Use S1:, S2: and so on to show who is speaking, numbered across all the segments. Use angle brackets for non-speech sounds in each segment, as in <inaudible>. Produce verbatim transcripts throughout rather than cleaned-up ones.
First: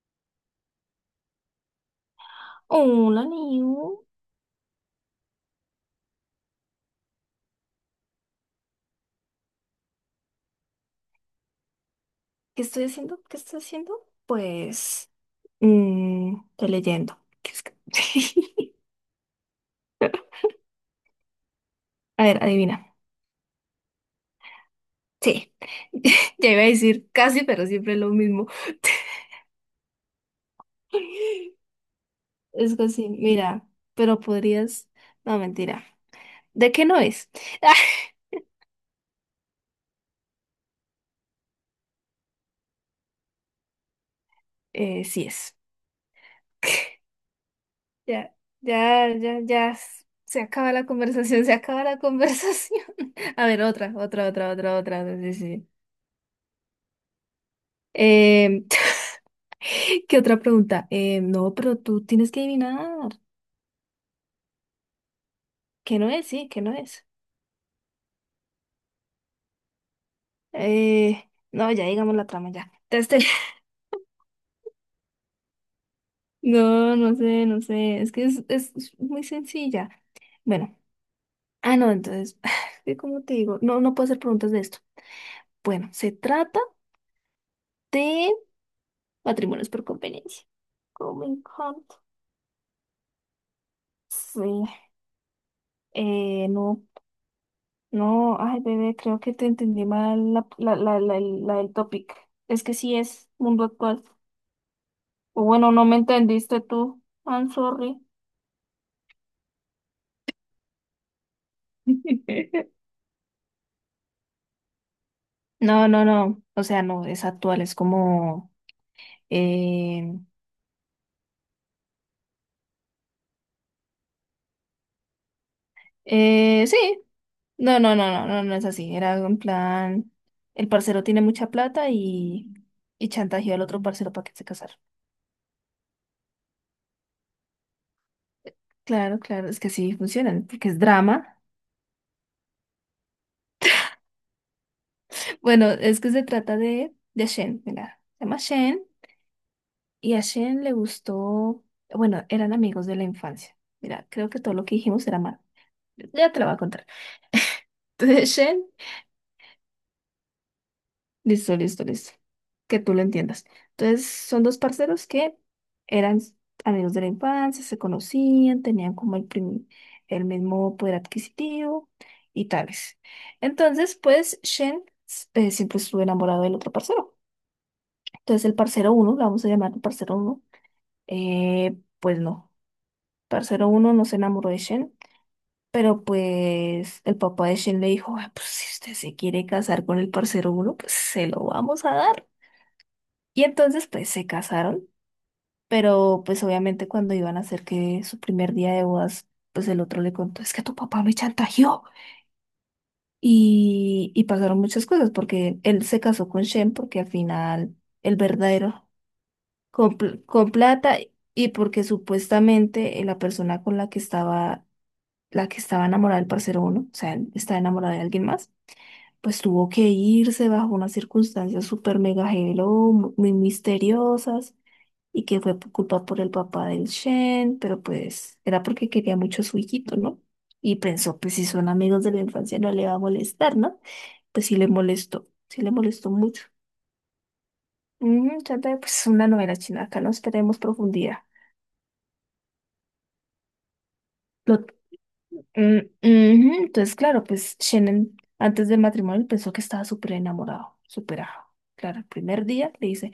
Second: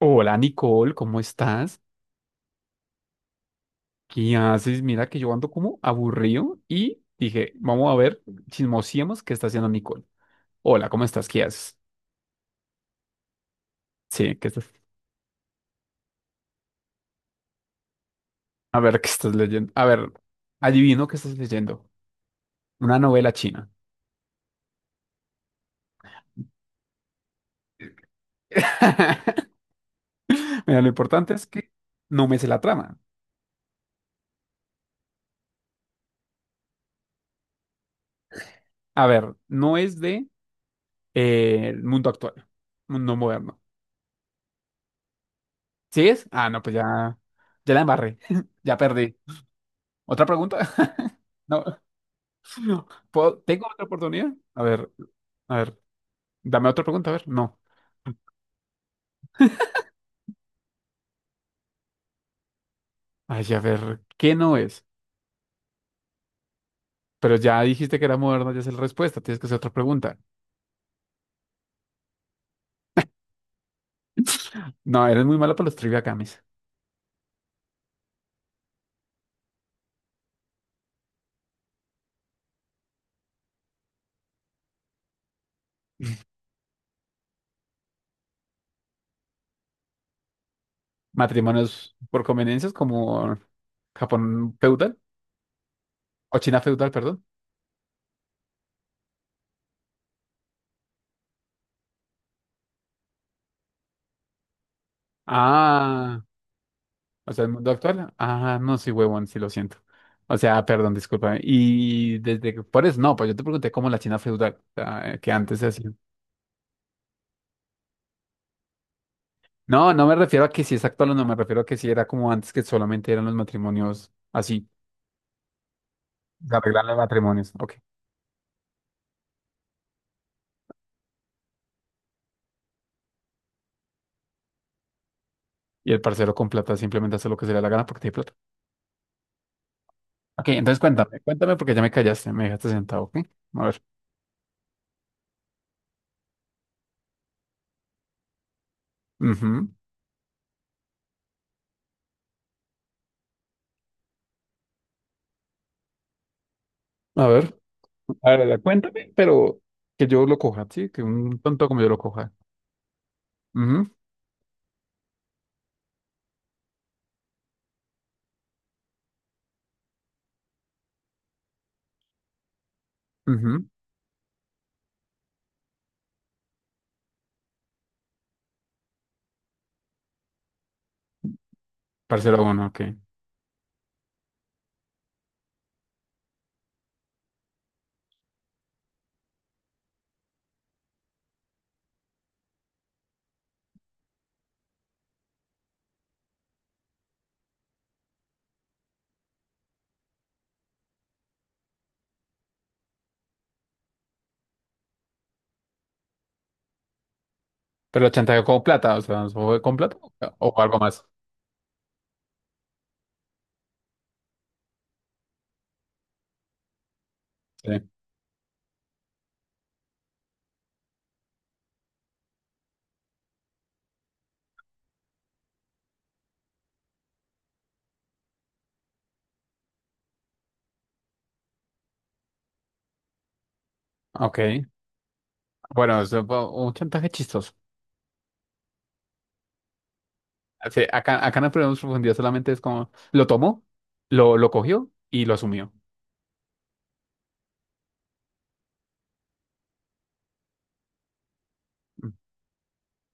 S1: Hola Nicole, ¿cómo estás?
S2: Hola, Niu.
S1: ¿Qué haces? Mira que yo ando como aburrido y dije, vamos a ver, chismosiemos qué está haciendo Nicole. Hola, ¿cómo estás? ¿Qué haces?
S2: ¿Qué estoy haciendo? ¿Qué estoy haciendo?
S1: Sí, ¿qué estás?
S2: Pues, mm, estoy leyendo. <laughs>
S1: A ver, ¿qué estás leyendo? A ver, adivino qué estás leyendo.
S2: A ver, adivina.
S1: Una novela china.
S2: Sí, <laughs> ya iba a decir casi, pero siempre lo mismo.
S1: <laughs> Mira, lo importante es
S2: <laughs>
S1: que no me sé la
S2: Es
S1: trama.
S2: casi, mira, pero podrías... No, mentira. ¿De qué no es? <laughs>
S1: A ver, no es de eh, el mundo actual, mundo moderno.
S2: Eh, sí es.
S1: ¿Sí es? Ah, no, pues
S2: <laughs>
S1: ya, ya la embarré,
S2: Ya,
S1: <laughs> ya
S2: ya,
S1: perdí.
S2: ya, ya.
S1: ¿Otra
S2: Se
S1: pregunta?
S2: acaba la
S1: <laughs>
S2: conversación, se
S1: No.
S2: acaba la conversación. <laughs>
S1: ¿Puedo-
S2: A ver,
S1: ¿Tengo otra
S2: otra, otra,
S1: oportunidad?
S2: otra,
S1: A
S2: otra,
S1: ver,
S2: otra. Sí,
S1: a
S2: sí.
S1: ver, dame otra pregunta, a ver, no.
S2: Eh, <laughs> ¿Qué otra pregunta? Eh, no, pero tú tienes que adivinar.
S1: Ay, a ver, ¿qué no es?
S2: ¿Qué no es? Sí, ¿qué no es?
S1: Pero ya dijiste que era moderno, ya es la respuesta, tienes que hacer otra pregunta.
S2: Eh, no, ya digamos la trama ya. Este- <laughs>
S1: No, eres muy malo para los trivia games.
S2: No, no sé, no sé. Es que es, es es muy sencilla. Bueno, ah, no, entonces, <laughs> <sighs> ¿qué ¿cómo te digo? No, no puedo hacer preguntas de esto. Bueno, se trata de matrimonios por conveniencia. Oh, me encanta.
S1: Matrimonios por conveniencias como Japón
S2: Sí.
S1: feudal o
S2: Eh,
S1: China
S2: no,
S1: feudal, perdón.
S2: no, ay, bebé, creo que te entendí mal la, la, la, la, la del topic. Es que sí es mundo actual. O bueno, no me
S1: Ah,
S2: entendiste tú.
S1: o sea,
S2: I'm
S1: el mundo
S2: sorry.
S1: actual. Ah, no, sí, huevón, sí lo siento. O sea, perdón, discúlpame. Y desde que
S2: <laughs>
S1: por eso, no, pues yo te pregunté cómo la China feudal, o sea, que antes se
S2: No,
S1: hacía.
S2: no, no. O sea, no, es actual, es como...
S1: No, no
S2: Eh,
S1: me refiero a que si es actual o no, me refiero a que si era como antes que solamente eran los matrimonios así, se
S2: eh, sí.
S1: arreglan los matrimonios, ok.
S2: No, no, no, no, no, no es así. Era algo en plan, el parcero tiene mucha plata y, y chantajeó al otro parcero para que se casara.
S1: Y el parcero con plata simplemente hace lo que se le da la gana porque tiene plata.
S2: Claro, claro, es que sí funcionan,
S1: Ok,
S2: porque
S1: entonces
S2: es
S1: cuéntame,
S2: drama.
S1: cuéntame porque ya me callaste, me dejaste sentado, ok. A ver,
S2: <laughs> Bueno, es que se trata de, de Shen, mira, se llama Shen
S1: ujú.
S2: y a Shen le gustó, bueno, eran amigos de la infancia. Mira, creo que todo lo que dijimos era mal. Ya te lo voy a contar.
S1: A ver, a
S2: Entonces, <laughs>
S1: ver, a ver,
S2: Shen,
S1: cuéntame, pero que yo lo coja, sí, que un
S2: listo,
S1: tonto como
S2: listo,
S1: yo lo
S2: listo.
S1: coja.
S2: Que tú lo entiendas.
S1: Ujú,
S2: Entonces, son dos parceros que eran amigos de la infancia, se conocían, tenían como el, prim- el mismo poder adquisitivo y tales.
S1: ujú.
S2: Entonces, pues, Shen eh, siempre estuvo enamorado del otro parcero. Entonces, el parcero uno, lo vamos a llamar el parcero uno, eh, pues
S1: Parcero
S2: no.
S1: uno, ok.
S2: Parcero uno no se enamoró de Shen. Pero pues el papá de Shen le dijo, "Ay, pues si usted se quiere casar con el parcero uno, pues se lo vamos a dar. Y entonces pues se casaron, pero pues obviamente cuando iban a hacer que su primer día de bodas, pues el otro le contó, es que tu papá me chantajeó. Y, y pasaron muchas cosas porque él se casó con Shen porque al final
S1: Pero lo
S2: el
S1: chantajeó con
S2: verdadero
S1: plata, o sea, ¿fue con plata
S2: con, pl-
S1: o
S2: con
S1: o algo
S2: plata
S1: más?
S2: y porque supuestamente eh, la persona con la que estaba, la que estaba enamorada del parcero uno, o sea, está
S1: Sí,
S2: enamorada de alguien más, pues tuvo que irse bajo unas circunstancias súper mega hello, mu- muy misteriosas, y que fue por culpa por el papá del Shen, pero pues era porque quería mucho a su hijito, ¿no? Y pensó, pues si son amigos de la infancia no le va a molestar, ¿no? Pues sí
S1: ok.
S2: le molestó, sí le
S1: Bueno,
S2: molestó
S1: eso
S2: mucho.
S1: fue un chantaje chistoso.
S2: Mm, trata de, pues una novela china, acá no esperemos
S1: Sí,
S2: profundidad.
S1: acá, acá no perdemos profundidad, solamente es como lo tomó, lo, lo
S2: Lo-
S1: cogió y lo asumió.
S2: mm, ujú. Entonces, claro, pues Shen antes del matrimonio pensó que estaba súper enamorado, superado. Claro, el
S1: Mm.
S2: primer día le dice,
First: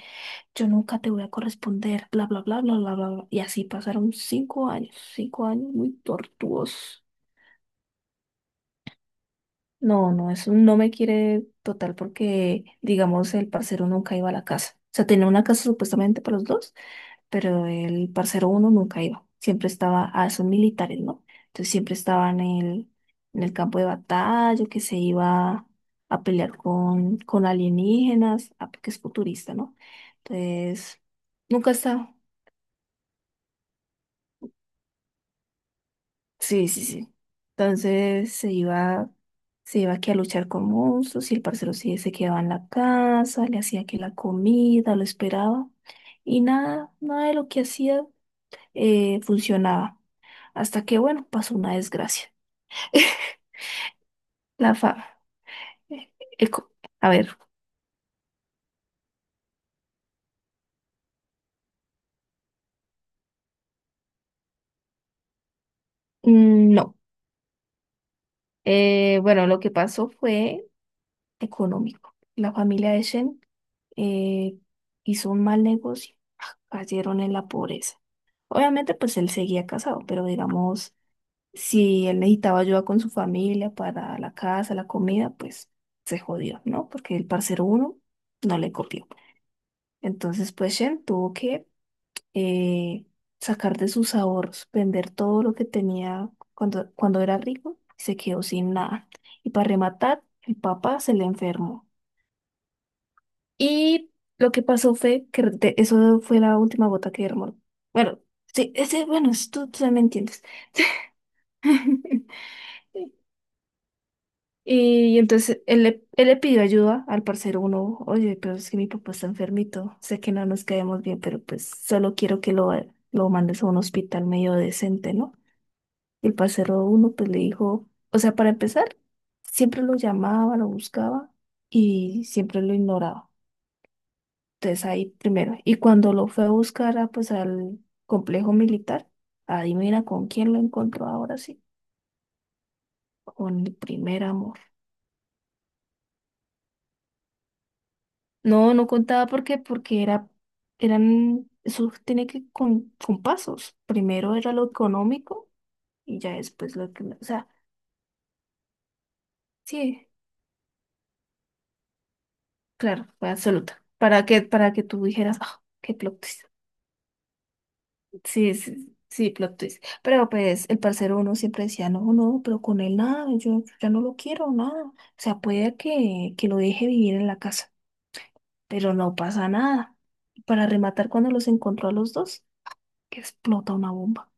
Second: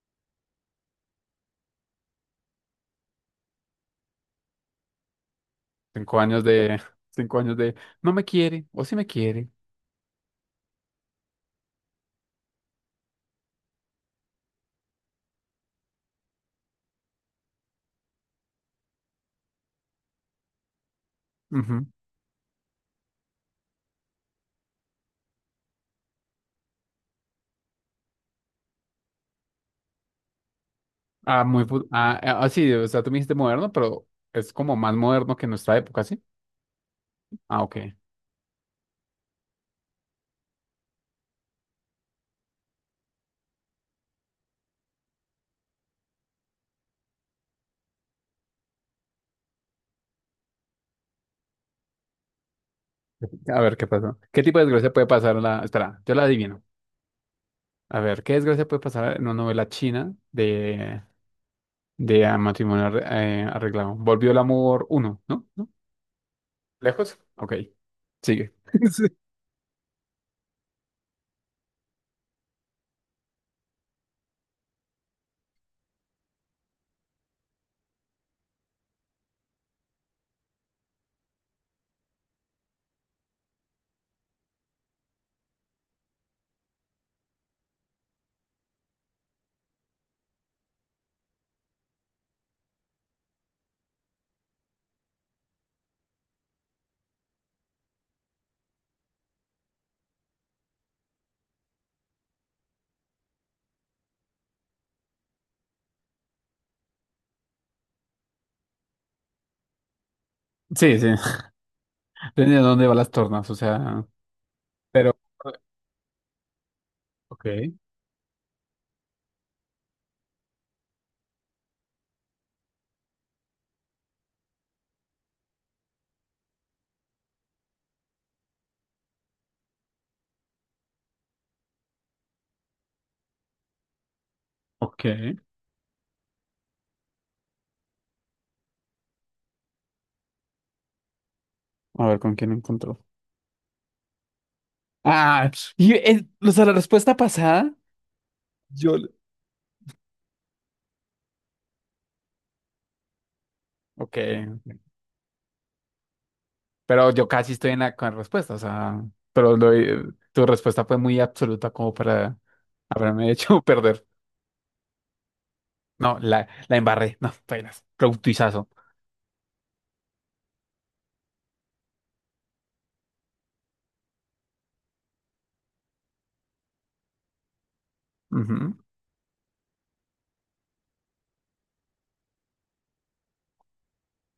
S2: yo nunca te voy a corresponder, bla, bla, bla, bla, bla, bla, bla. Y así pasaron cinco años, cinco años muy
S1: Cinco años de,
S2: tortuosos.
S1: <laughs> cinco años de no me quiere o sí me quiere.
S2: No, no, eso no me quiere total porque, digamos, el parcero nunca iba a la casa. O sea, tenía una casa supuestamente para los dos, pero el parcero uno nunca iba. Siempre estaba, ah, son militares, ¿no? Entonces
S1: Ujú.
S2: siempre estaba en el, en el, campo de batalla, o que se iba a pelear con, con alienígenas, ah, porque es futurista, ¿no? Entonces,
S1: Ah, muy,
S2: nunca
S1: fu-
S2: estaba.
S1: ah, ah, ah, sí, o sea, tú me dijiste moderno, pero es como más moderno que nuestra época, ¿sí?
S2: Sí, sí, sí.
S1: Ah, ok.
S2: Entonces se iba, se iba aquí a luchar con monstruos y el parcero sí se quedaba en la casa, le hacía que la comida, lo esperaba y nada, nada de lo que hacía eh, funcionaba. Hasta que, bueno, pasó una desgracia. <laughs>
S1: A ver, ¿qué pasó? ¿Qué tipo de
S2: La
S1: desgracia
S2: fa...
S1: puede pasar en la... Espera, yo la adivino.
S2: eco- A ver,
S1: A ver, ¿qué desgracia puede pasar en una novela china de, de ah, matrimonio arre- eh, arreglado? Volvió el amor uno, ¿no? ¿No?
S2: mm, no.
S1: ¿Lejos? Ok, sigue. <laughs>
S2: Eh, bueno, lo que pasó fue económico. La familia de Shen eh, hizo un mal negocio, cayeron en la pobreza. Obviamente, pues él seguía casado, pero digamos, si él necesitaba ayuda con su familia para la casa, la comida, pues se jodió, ¿no? Porque el parcero uno no le copió. Entonces, pues Shen tuvo que eh, sacar de sus ahorros, vender todo lo que tenía cuando, cuando era rico y se quedó sin nada. Y para rematar, el papá se le enfermó. Y lo que pasó fue que de- eso fue la última gota que derramó. Bueno, sí, ese, bueno, es- tú, tú me entiendes.
S1: Sí, sí.
S2: <laughs>
S1: Depende de dónde va las tornas, o sea, pero,
S2: Y entonces él le, él le pidió ayuda al
S1: ok,
S2: parcero uno, oye, pero es que mi papá está enfermito, sé que no nos caemos bien, pero pues solo quiero que lo, lo mandes a un hospital medio decente, ¿no? Y el parcero uno pues le dijo, o sea, para empezar, siempre lo llamaba, lo buscaba y siempre lo ignoraba. Entonces
S1: ok,
S2: ahí primero, y cuando lo fue a buscar a, pues al complejo militar, adivina con quién lo encontró ahora sí,
S1: a ver con quién encontró.
S2: con el primer amor.
S1: Ah, y eh, o sea, la respuesta pasada,
S2: No, no
S1: yo,
S2: contaba porque, porque, era, eran, eso tiene que con, con pasos.
S1: ok,
S2: Primero era lo
S1: ok.
S2: económico y ya después lo que,
S1: Pero
S2: o
S1: yo
S2: sea,
S1: casi estoy en la con la respuesta, o sea, pero lo- eh,
S2: sí,
S1: tu respuesta fue muy absoluta como para
S2: claro,
S1: haberme
S2: fue
S1: hecho <laughs>
S2: absoluta.
S1: perder.
S2: Para que, para que tú dijeras, ah, qué
S1: No,
S2: plot twist.
S1: la, la embarré, no, apenas,
S2: Sí,
S1: productizazo.
S2: sí, sí, plot twist. Pero pues el parcero uno siempre decía, no, no, pero con él nada, yo ya no lo quiero, nada. O sea, puede que, que lo deje vivir en la casa,
S1: Ujú.
S2: pero no pasa nada. Para rematar, cuando los encontró a los dos, que explota una bomba.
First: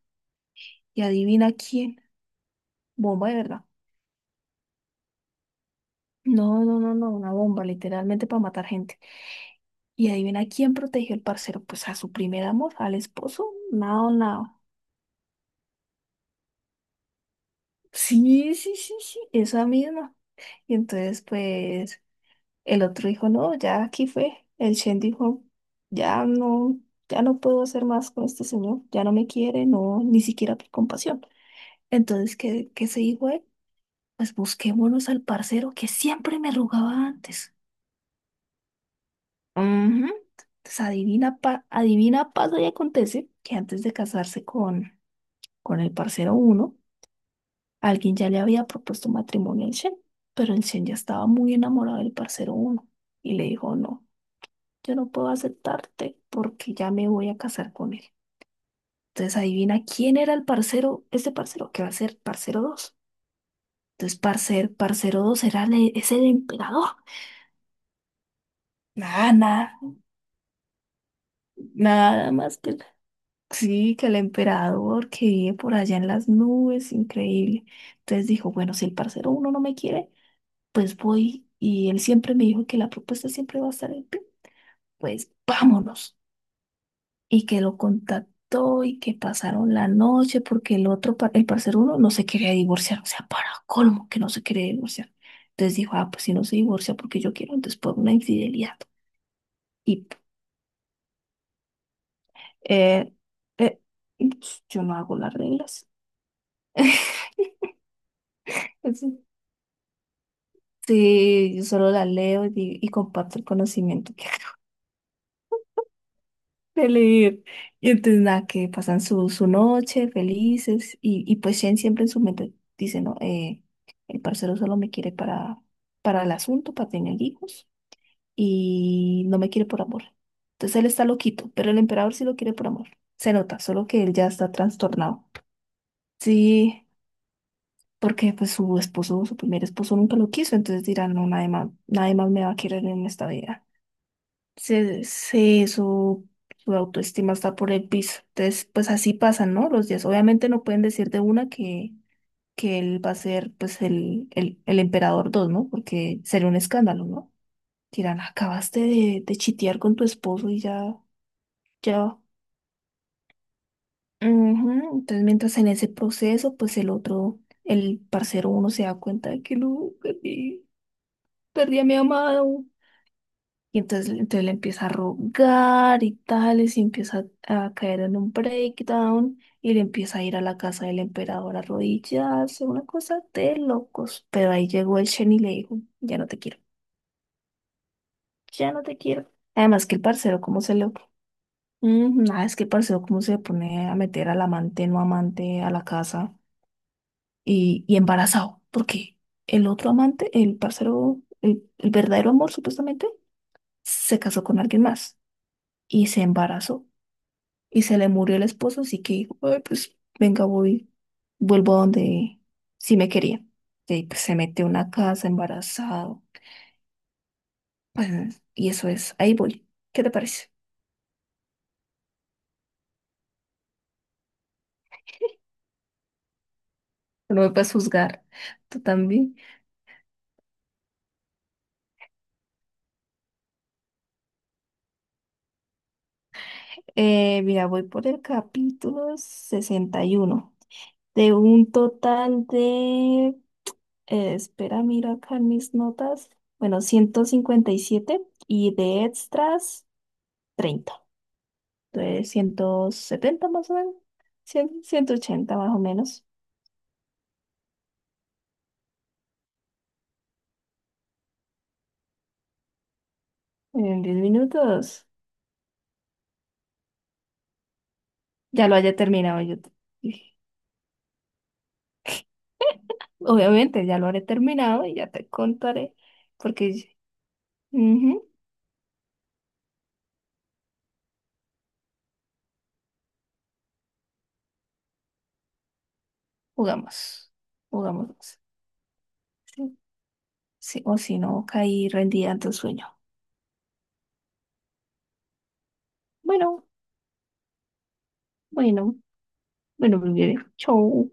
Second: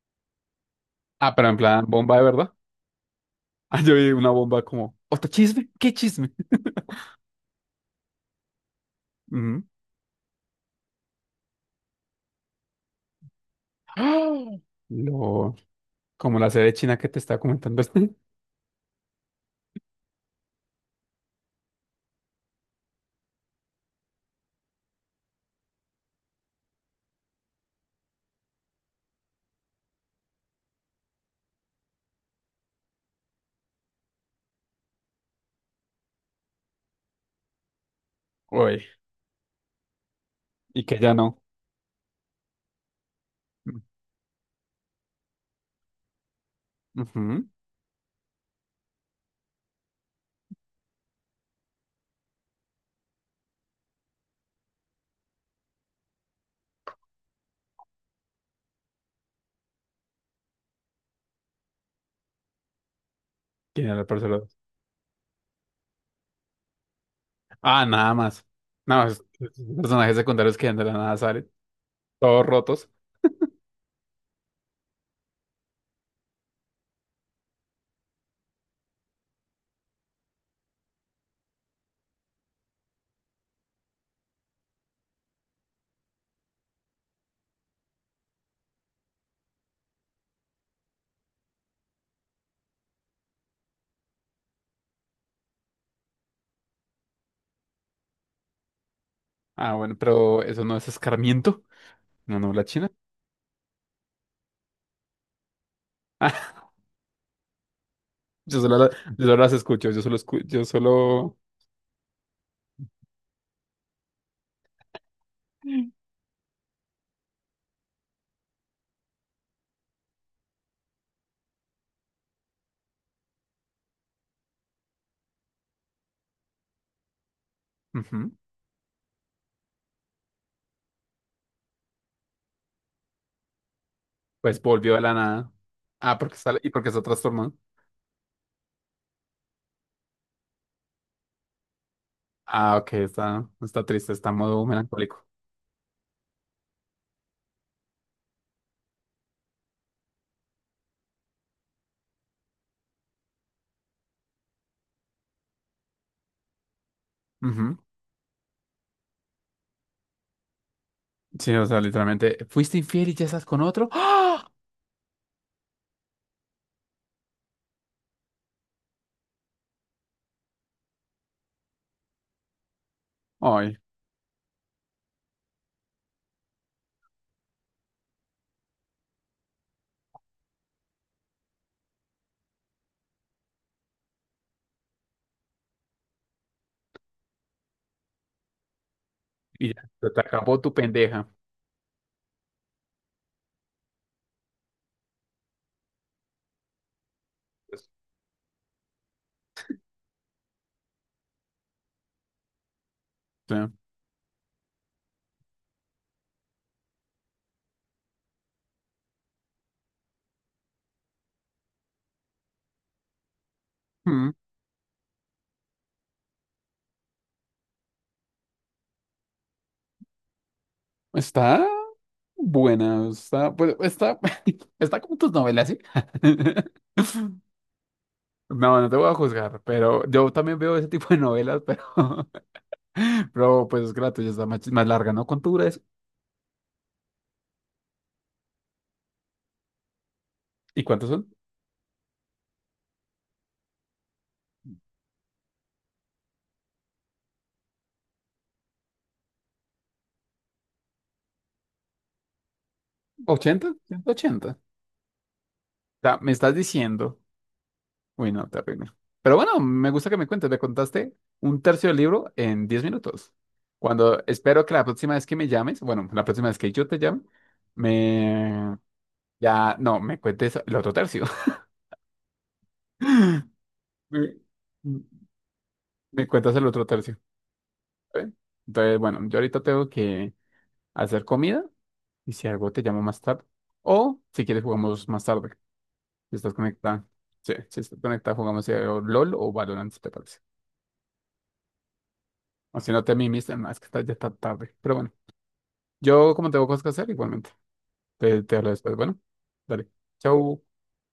S2: Y
S1: Ah, pero
S2: adivina
S1: en plan,
S2: quién.
S1: bomba de verdad. <laughs>
S2: Bomba de verdad.
S1: Ah, yo vi una bomba como, ¿otro chisme? ¿Qué chisme?
S2: No, no, no, no,
S1: <laughs>
S2: una bomba, literalmente para matar gente.
S1: Ujú.
S2: Y adivina quién protegió el parcero. Pues a su primer amor, al esposo.
S1: <gasps>
S2: Nada,
S1: ¡Ah!
S2: nada.
S1: Lo... Como la sede china que te estaba comentando. <laughs>
S2: Sí, sí, sí, sí, esa misma. Y entonces, pues, el otro dijo, no, ya aquí fue. El Shen dijo, ya no, ya no puedo hacer más con este señor. Ya no me quiere, no, ni siquiera por compasión. Entonces, ¿qué, qué se dijo él? Pues busquémonos al parcero que siempre me rogaba antes.
S1: Uy,
S2: Ujú. Entonces
S1: y que ya
S2: adivina,
S1: no.
S2: pa- adivina, pasa y acontece que antes de casarse con, con el parcero uno,
S1: Ujú.
S2: alguien ya le había propuesto matrimonio al Shen, pero el Shen ya estaba muy enamorado del parcero uno y le dijo, no, yo no puedo aceptarte porque ya me voy a casar con él. Entonces adivina quién era el parcero, ese parcero, que va a ser parcero dos.
S1: ¿Quién era el
S2: Entonces
S1: parcero dos?
S2: parcer, parcero dos era el, es el emperador.
S1: Ah, nada más. Nada más,
S2: Nada,
S1: esos
S2: nada,
S1: personajes secundarios que ya de la nada salen.
S2: nada
S1: Todos
S2: más que
S1: rotos.
S2: sí, que el emperador que vive por allá en las nubes, increíble. Entonces dijo, bueno, si el parcero uno no me quiere, pues voy. Y él siempre me dijo que la propuesta siempre va a estar en pie. Pues vámonos. Y que lo contactó y que pasaron la noche porque el otro, par- el parcero uno no se quería divorciar. O sea, para colmo que no se quería divorciar. Entonces dijo, ah, pues si no se divorcia porque yo quiero, entonces por una infidelidad.
S1: Ah, bueno,
S2: Y
S1: pero eso no es escarmiento. No, no, la china.
S2: eh, eh, yo no hago las reglas.
S1: <laughs> Yo solo, la- yo solo
S2: <laughs>
S1: las escucho. Yo solo escu- yo solo.
S2: Sí, yo solo la leo y, di- y comparto el conocimiento que <laughs> acabo de leer. Y entonces nada, que pasan su, su, noche felices y, y pues Shen siempre en su mente dice, no, eh, el parcero solo me quiere para, para el asunto, para tener hijos
S1: Ujú.
S2: y no me quiere por amor. Entonces él está loquito, pero el emperador sí lo quiere por amor. Se nota, solo que él ya está
S1: Pues volvió de la
S2: trastornado.
S1: nada. Ah, porque sale. Y
S2: Sí,
S1: porque está trastornado.
S2: porque pues su esposo, su primer esposo nunca lo quiso, entonces dirán, no, nadie más, nadie más me va a
S1: Ah,
S2: querer
S1: ok,
S2: en esta
S1: está,
S2: vida.
S1: está triste, está en modo
S2: se,
S1: melancólico.
S2: se- su, su autoestima está por el piso. Entonces, pues así pasan, ¿no? Los días. Obviamente no pueden decir de una que, que él va a ser pues el, el, el emperador dos, ¿no? Porque sería un escándalo, ¿no?
S1: Ujú.
S2: Dirán, acabaste de, de chitear con tu esposo y ya,
S1: Sí, o sea,
S2: ya.
S1: literalmente, ¿fuiste infiel y ya estás con otro? ¡Ah!
S2: Ujú. Entonces, mientras en ese proceso, pues el otro, el parcero uno se da cuenta de que no, perdí, perdí a mi amado.
S1: Ay,
S2: Y entonces, entonces le empieza a rogar y tales, y empieza a, a caer en un breakdown, y le empieza a ir a la casa del emperador a arrodillarse, una cosa de locos. Pero ahí llegó el Shen y le dijo, ya no te quiero, ya no te quiero.
S1: y
S2: Además
S1: ya,
S2: que el
S1: se te
S2: parcero,
S1: acabó
S2: ¿cómo
S1: tu
S2: se le...
S1: pendeja.
S2: Mm, nada, es que el parcero, ¿cómo se le pone a meter al amante, no amante, a la casa y,
S1: Pues,
S2: y embarazado? Porque el otro amante, el parcero, el el verdadero amor supuestamente,
S1: o sea,
S2: se casó con alguien más y se embarazó. Y se le murió el esposo, así que dijo, "Ay, pues venga, voy, vuelvo a donde sí me quería. Y pues
S1: mm,
S2: se metió en una casa embarazado. Pues, y eso es, ahí voy. ¿Qué te parece?
S1: está buena, está, pues, está, <laughs> está como tus novelas, ¿sí? <laughs>
S2: No me puedes juzgar,
S1: No,
S2: tú
S1: no te voy a
S2: también.
S1: juzgar, pero yo también veo ese tipo de novelas, pero, <laughs> pero pues es gratis, ya está más, más larga, ¿no? ¿Cuánto dura eso?
S2: Eh, mira, voy por el capítulo sesenta y uno
S1: ¿Y cuántos son?
S2: de un total de, eh, espera, miro acá en mis notas, bueno, ciento cincuenta y siete y de extras treinta, de ciento setenta
S1: Ochenta,
S2: más o menos,
S1: ciento ochenta, o
S2: cien, ciento ochenta más o
S1: sea,
S2: menos.
S1: me estás diciendo. Uy, no, terrible. Pero bueno, me gusta que me cuentes. Me contaste un tercio del libro en diez minutos.
S2: En diez
S1: Cuando espero que la
S2: minutos,
S1: próxima vez que me llames, bueno, la próxima vez que yo te llame,
S2: ya lo
S1: me...
S2: haya terminado. Yo te-
S1: Ya, no, me cuentes el otro tercio.
S2: obviamente ya
S1: <laughs>
S2: lo haré
S1: Me,
S2: terminado y ya te contaré,
S1: me cuentas el otro
S2: porque
S1: tercio.
S2: ujú,
S1: ¿Vale? Entonces, bueno, yo ahorita tengo que hacer comida y si algo te llamo más tarde. O si quieres jugamos más tarde. Si estás conectada.
S2: jugamos,
S1: Sí, si estás conectada
S2: jugamos.
S1: jugamos eh, o L O L o
S2: Sí,
S1: Valorant, si te parece.
S2: sí, o si no, caí rendida ante el
S1: O si
S2: sueño.
S1: no te mimiste, no, es que está- ya está tarde. Pero bueno, yo como
S2: Bueno,
S1: tengo cosas que hacer, igualmente. Te, te hablo
S2: bueno,
S1: después. Bueno, dale.
S2: bueno, mi bebé,
S1: Chau.
S2: chau.